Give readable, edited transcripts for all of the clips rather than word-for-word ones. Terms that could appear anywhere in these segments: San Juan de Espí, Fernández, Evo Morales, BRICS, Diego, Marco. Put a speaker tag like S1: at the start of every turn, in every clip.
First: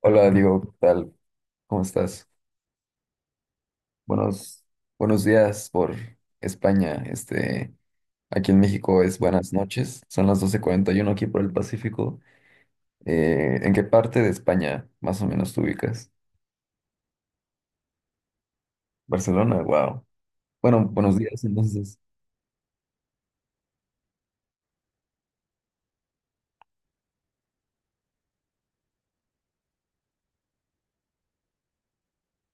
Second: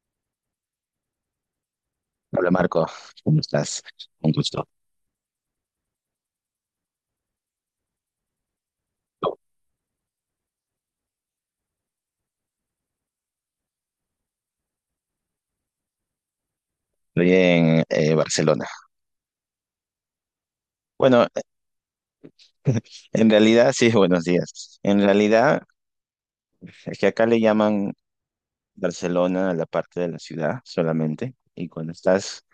S1: Hola, Diego, ¿qué tal? ¿Cómo estás?
S2: Hola Marco, ¿cómo estás? Un
S1: Buenos,
S2: gusto.
S1: buenos días por España. Aquí en México es buenas noches. Son las 12:41 aquí por el Pacífico. ¿En qué parte de España más o menos te ubicas?
S2: Estoy en Barcelona.
S1: Barcelona, wow. Bueno, buenos
S2: Bueno,
S1: días entonces.
S2: en realidad, sí, buenos días. En realidad, es que acá le llaman Barcelona a la parte de la ciudad solamente, y cuando estás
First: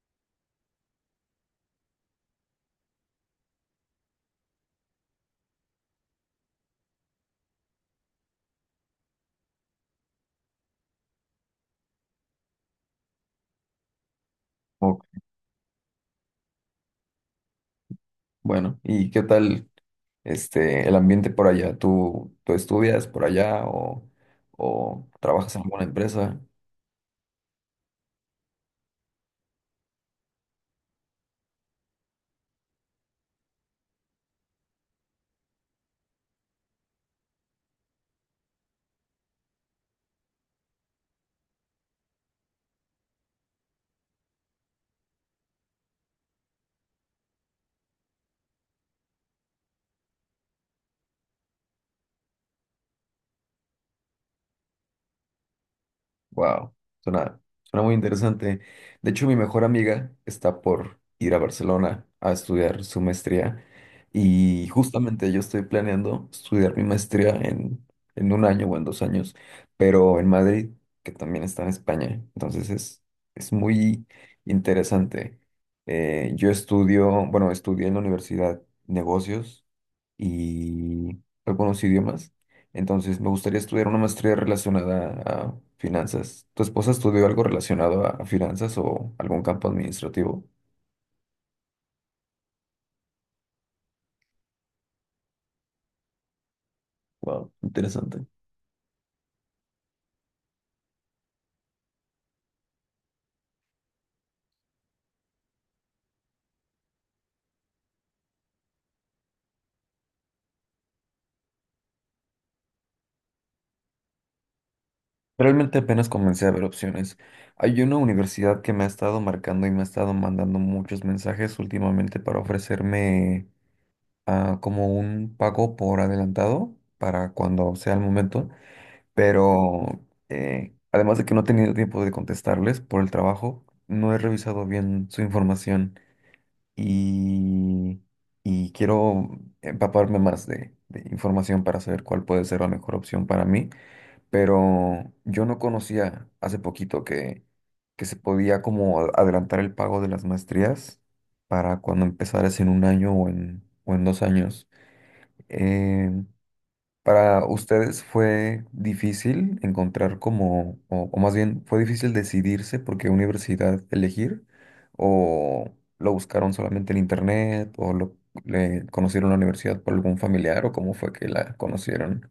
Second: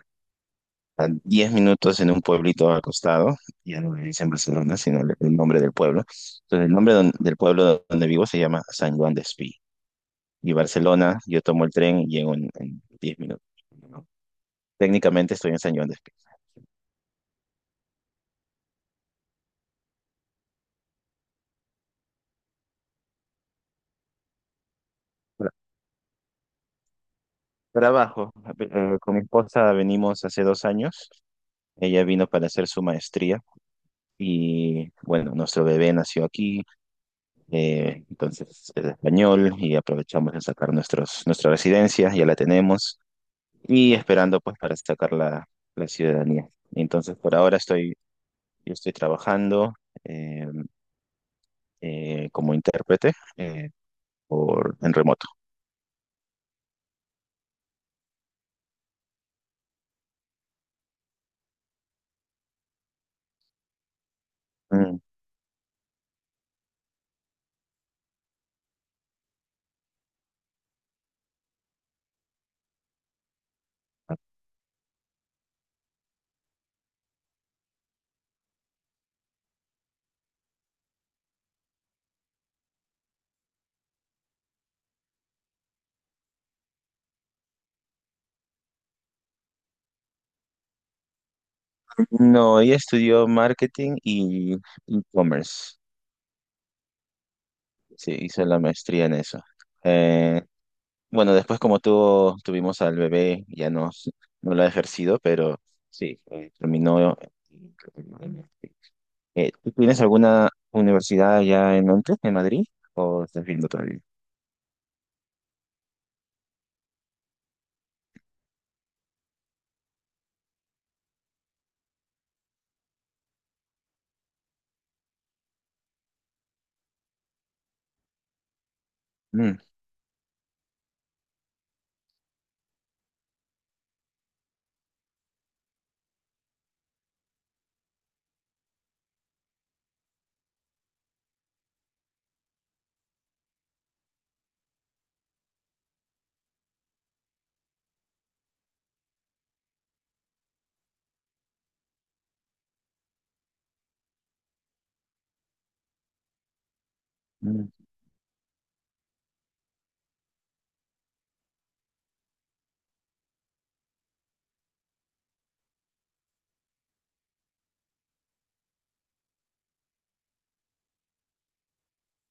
S2: a 10 minutos en un pueblito acostado, ya no le dicen Barcelona, sino el nombre del pueblo. Entonces, el nombre del pueblo donde vivo se llama San Juan de Espí. Y Barcelona, yo tomo el tren y llego en 10 minutos, ¿no?
S1: Ok,
S2: Técnicamente estoy en San Juan de Espí.
S1: bueno, ¿y qué tal el ambiente por allá? ¿Tú estudias por allá o trabajas en alguna empresa?
S2: Trabajo. Con mi esposa venimos hace 2 años. Ella vino para hacer su maestría y bueno, nuestro bebé nació aquí, entonces es español y aprovechamos de sacar nuestra residencia, ya la tenemos y esperando pues para sacar la ciudadanía. Entonces por ahora yo estoy trabajando eh, como intérprete por, en remoto.
S1: Wow, suena muy interesante. De hecho, mi mejor amiga está por ir a Barcelona a estudiar su maestría y
S2: Mm.
S1: justamente yo estoy planeando estudiar mi maestría en un año o en dos años, pero en Madrid, que también está en España. Entonces es muy interesante. Yo bueno, estudié en la universidad negocios y algunos idiomas. Entonces, me gustaría estudiar una maestría relacionada a finanzas. ¿Tu esposa estudió algo relacionado a finanzas o algún campo administrativo?
S2: No, ella estudió marketing y e-commerce.
S1: Wow,
S2: Sí,
S1: interesante.
S2: hice la maestría en eso. Eh, bueno, después tuvimos al bebé, ya no, no lo ha ejercido, pero sí, terminó. ¿Tú tienes alguna universidad allá en Madrid? ¿O estás viendo todavía?
S1: Realmente apenas comencé a ver opciones. Hay una universidad que me ha estado marcando y me ha estado mandando muchos mensajes últimamente para ofrecerme como un pago por adelantado para cuando sea el momento.
S2: Mm,
S1: Pero además de que no he tenido tiempo de contestarles por el trabajo, no he revisado bien su información y, y quiero empaparme más de información para saber cuál puede ser la mejor opción para mí, pero yo no conocía hace poquito que se podía como adelantar el pago de las maestrías para cuando empezaras en un año o o en dos años. Em, para
S2: mm.
S1: ustedes fue difícil encontrar como, o más bien, fue difícil decidirse por qué universidad elegir, o lo buscaron solamente en internet, o le conocieron la universidad por algún familiar, o cómo fue que la conocieron.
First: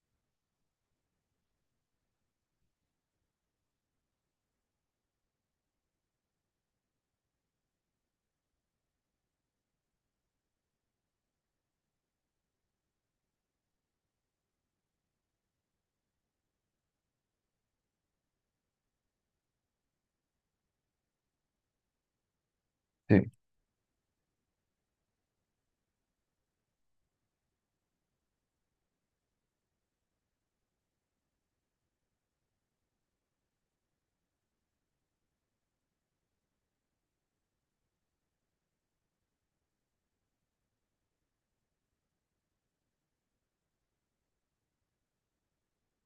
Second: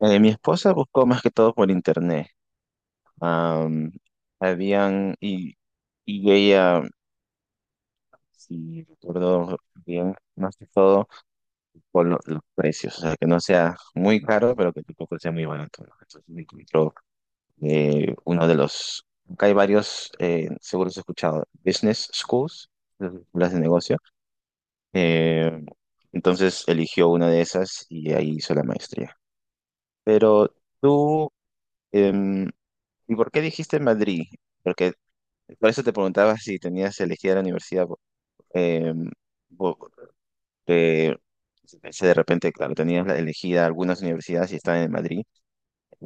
S2: Mi esposa buscó más que todo por internet. Am, habían, y ella, si recuerdo bien, más que todo. Con los precios, o sea, que no sea muy caro, pero que tampoco sea muy barato, ¿no? Entonces me encontró uno de los, acá hay varios, seguro has escuchado, business schools, las escuelas de negocio, eh, entonces eligió una de esas y ahí hizo la maestría. Pero tú, em, ¿y por qué dijiste Madrid? Porque por eso te preguntaba si tenías elegida la universidad, em, bo- eh, pensé de repente, claro, tenías elegida algunas universidades y estaban en Madrid.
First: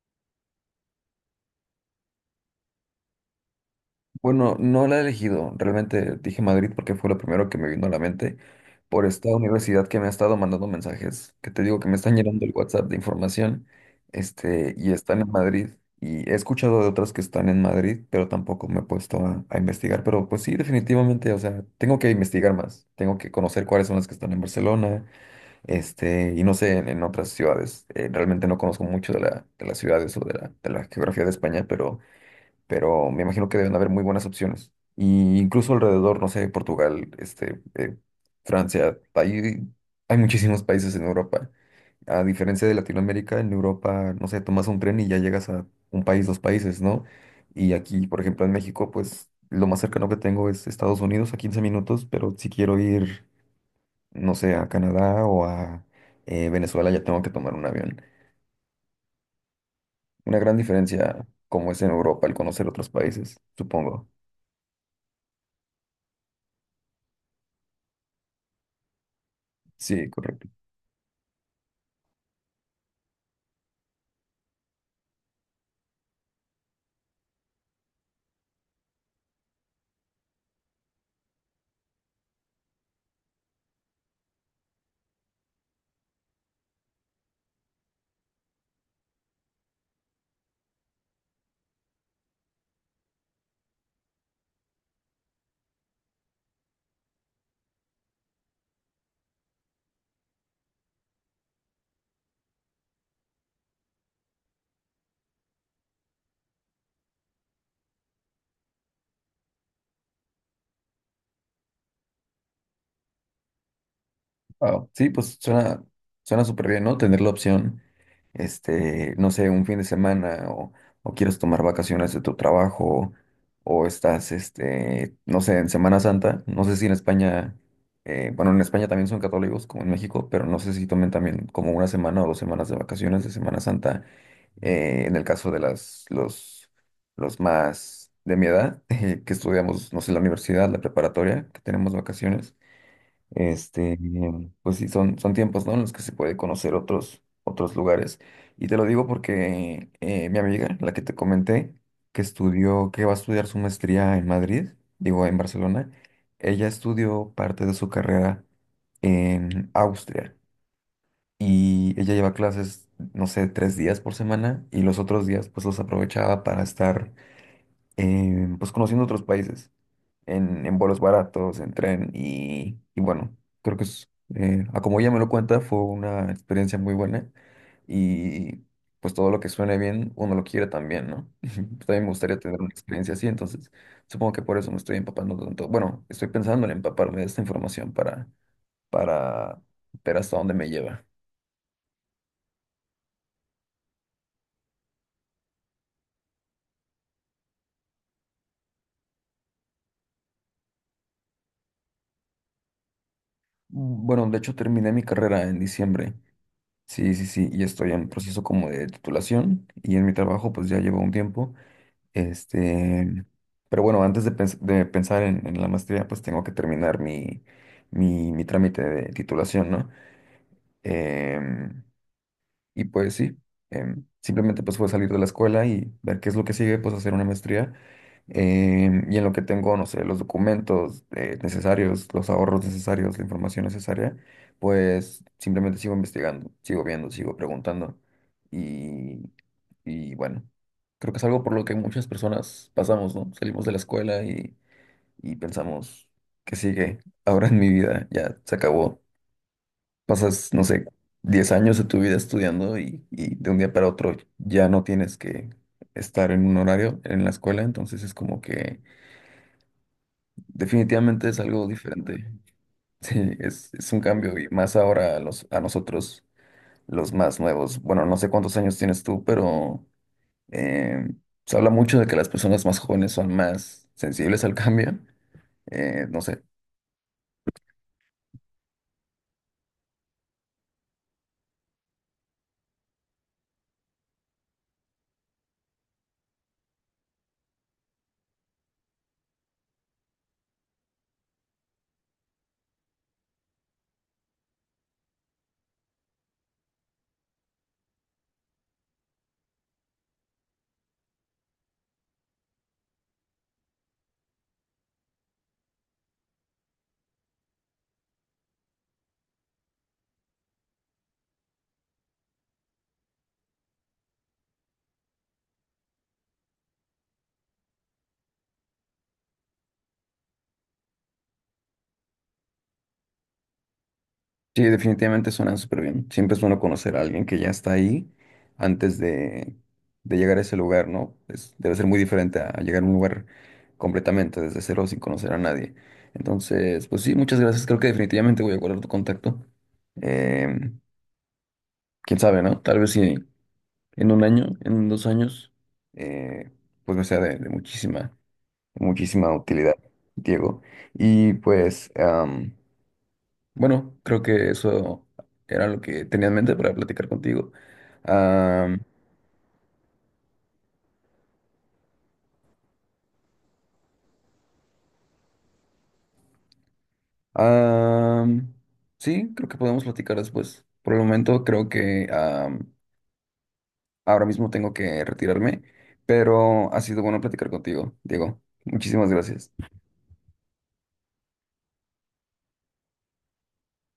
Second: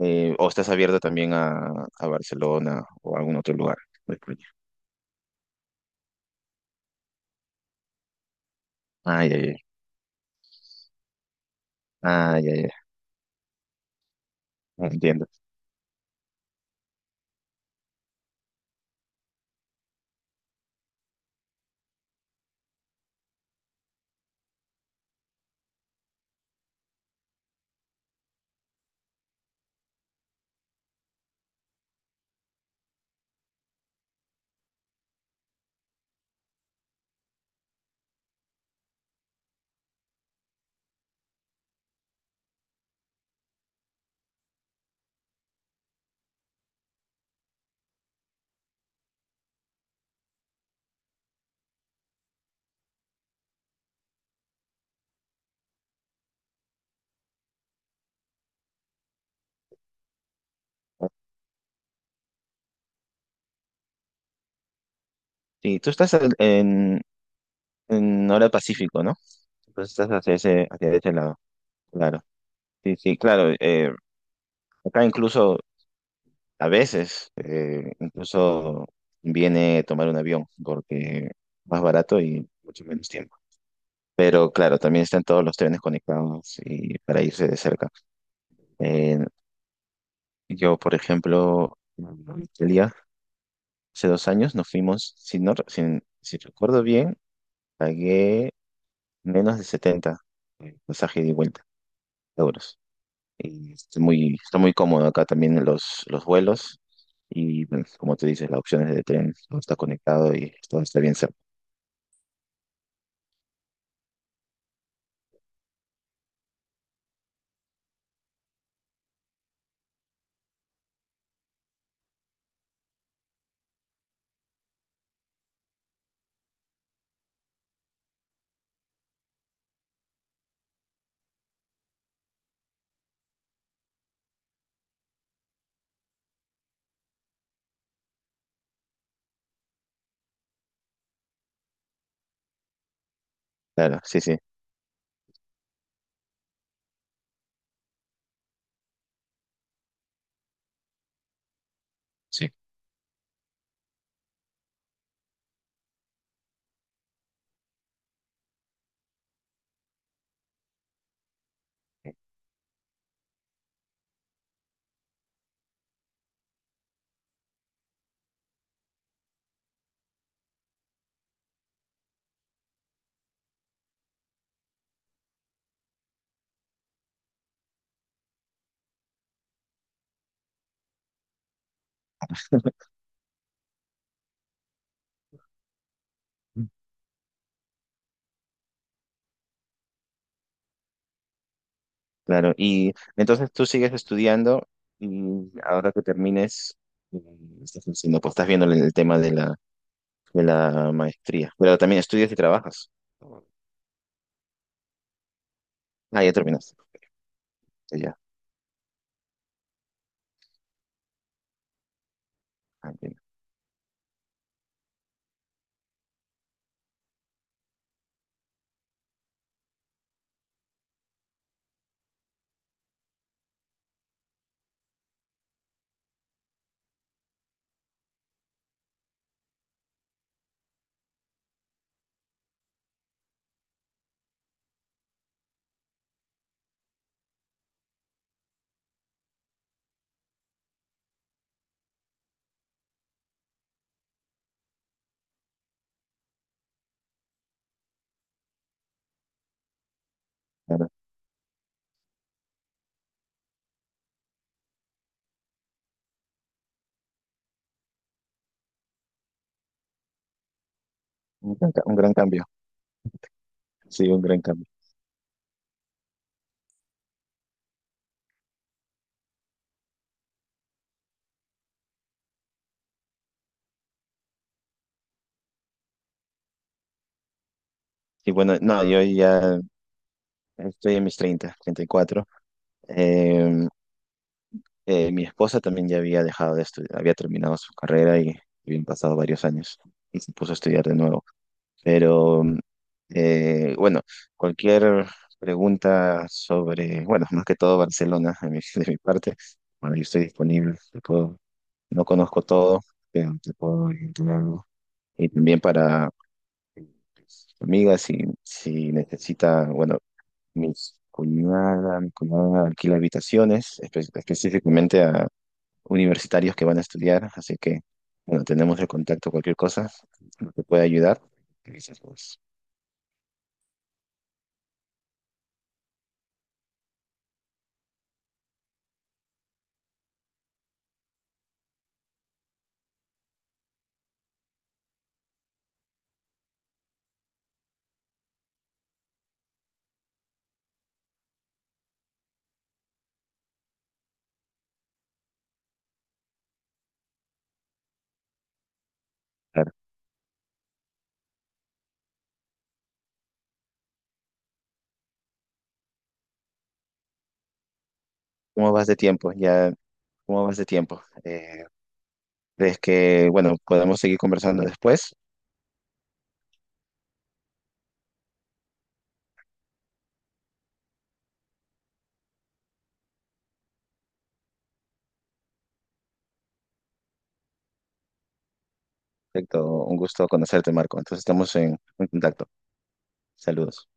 S2: ¿O estás abierto también a Barcelona o a algún otro lugar de España?
S1: Bueno, no la he elegido. Realmente dije Madrid porque fue lo primero que me vino a la mente por esta
S2: Ay, ay, ay.
S1: universidad que me ha estado mandando mensajes, que te digo que me están llenando
S2: Ay,
S1: el
S2: ay, ay.
S1: WhatsApp de información. Y están
S2: Entiendo.
S1: en Madrid. Y he escuchado de otras que están en Madrid, pero tampoco me he puesto a investigar. Pero pues sí, definitivamente, o sea, tengo que investigar más. Tengo que conocer cuáles son las que están en Barcelona. Y no sé, en otras ciudades. Realmente no conozco mucho de las ciudades o de la geografía de España, pero me imagino que deben haber muy buenas opciones. Y incluso alrededor, no sé, Portugal, Francia, hay muchísimos países en Europa. A diferencia de Latinoamérica, en Europa, no sé, tomas un tren y ya llegas a un país, dos países, ¿no? Y aquí, por ejemplo, en México, pues lo más cercano que tengo es Estados Unidos a 15 minutos, pero si quiero ir, no sé, a Canadá o a Venezuela, ya tengo que tomar un avión. Una gran diferencia como es en Europa el conocer otros países, supongo.
S2: Sí, tú estás en hora Pacífico, ¿no? Entonces
S1: Sí,
S2: estás hacia
S1: correcto.
S2: ese, hacia ese lado, claro. Sí, sí, claro. Acá incluso a veces, incluso viene tomar un avión porque más barato y mucho menos tiempo. Pero claro, también están todos los trenes conectados y para irse de cerca. Eh, yo, por ejemplo, hace 2 años nos fuimos, si, no, re- si recuerdo bien, pagué menos de 70 el pasaje de vuelta euros. Y está muy cómodo acá también los vuelos. Y bueno, como tú dices, las opciones de tren, todo está conectado y todo está bien cerca.
S1: Wow, sí, pues suena súper bien, ¿no? Tener la opción, no sé, un fin de semana o quieres tomar vacaciones de tu trabajo o estás, no sé, en Semana Santa. No sé si en España, bueno, en España también son católicos como en México, pero no sé si tomen también como una semana o 2 semanas de vacaciones de Semana Santa, en el caso de los más de mi edad, que estudiamos, no sé, la universidad, la preparatoria, que tenemos vacaciones.
S2: Claro, sí, sí.
S1: Pues sí, son tiempos, ¿no? En los que se puede conocer otros lugares. Y te lo digo porque mi amiga, la que te comenté, que
S2: Sí.
S1: estudió, que va a estudiar su maestría en Madrid, digo, en Barcelona, ella estudió parte de su carrera en Austria y ella lleva clases, no sé, 3 días por semana y los otros días pues los aprovechaba para estar pues conociendo otros países en vuelos baratos, en tren y bueno, creo que a como ella me lo cuenta, fue una experiencia muy buena y pues todo lo que suene bien, uno lo quiere también, ¿no? También me gustaría tener una experiencia así, entonces supongo que por eso me estoy empapando tanto. Bueno, estoy pensando en empaparme de esta información para, para ver hasta dónde me lleva.
S2: Claro, y entonces tú sigues estudiando y ahora que termines, eh, estás haciendo, pues estás viendo el tema de la maestría, pero también estudias y trabajas.
S1: Bueno, de hecho terminé mi carrera en diciembre.
S2: Ah, ya terminaste.
S1: Sí, sí, sí, y estoy en
S2: Ya.
S1: proceso como de titulación y en mi trabajo pues ya llevo un tiempo.
S2: Ah, bien,
S1: Este, pero bueno, antes de pensar en la maestría, pues tengo que terminar mi trámite de titulación, ¿no? Em, y pues sí, simplemente pues fue salir de la escuela y ver qué es lo que sigue, pues hacer una maestría. Em, y en lo que tengo, no sé, los documentos necesarios, los ahorros necesarios, la información necesaria, pues simplemente sigo investigando, sigo viendo, sigo preguntando. Y, y bueno, creo que es algo por lo que muchas personas pasamos, ¿no? Salimos de la escuela y pensamos, ¿qué sigue ahora en mi vida? Ya se acabó, pasas, no sé,
S2: claro.
S1: 10 años de tu vida estudiando y de un día para otro ya no tienes que estar en un horario en la escuela, entonces es como que definitivamente es
S2: Un
S1: algo
S2: gran, ca- un gran
S1: diferente.
S2: cambio,
S1: Sí, es un
S2: sí, un
S1: cambio
S2: gran
S1: y
S2: cambio.
S1: más ahora a nosotros, los más nuevos. Bueno, no sé cuántos años tienes tú, pero eh, se habla mucho de que las personas más jóvenes son más sensibles al cambio. No sé,
S2: Y bueno, no, yo ya estoy en mis 30, 34. Eh, mi esposa también ya había dejado de estudiar, había terminado su carrera y habían pasado varios años y se puso a estudiar de nuevo. Pero bueno, cualquier pregunta sobre, bueno, más que todo Barcelona de mi, de mi parte, bueno, yo estoy disponible, te puedo- no conozco todo, pero te puedo orientar algo. Y también para Amiga, si necesita, bueno, mi cuñada alquila habitaciones específicamente a universitarios que van a estudiar, así que, bueno, tenemos el contacto, cualquier cosa que pueda ayudar. ¿Qué dices vos?
S1: sí, definitivamente suenan súper bien. Siempre es bueno conocer a alguien que ya está ahí antes de llegar a ese lugar, ¿no? Es-, debe ser muy diferente a llegar a un lugar completamente desde cero sin conocer a nadie. Entonces, pues sí, muchas gracias. Creo que definitivamente voy a guardar tu contacto. Em, quién sabe, ¿no? Tal vez si en un año, en 2 años, eh, pues me sea de muchísima, muchísima
S2: Claro.
S1: utilidad, Diego. Y pues, bueno, creo que eso era lo que tenía en mente para platicar contigo.
S2: ¿Cómo
S1: Am,
S2: vas de tiempo? Ya, ¿cómo vas de tiempo? ¿Crees que, bueno, podemos seguir conversando después?
S1: am, sí, creo que podemos platicar después. Por el momento creo que ahora mismo tengo que retirarme, pero ha sido bueno platicar contigo, Diego. Muchísimas gracias.
S2: Perfecto, un gusto conocerte, Marco. Entonces estamos en contacto. Saludos.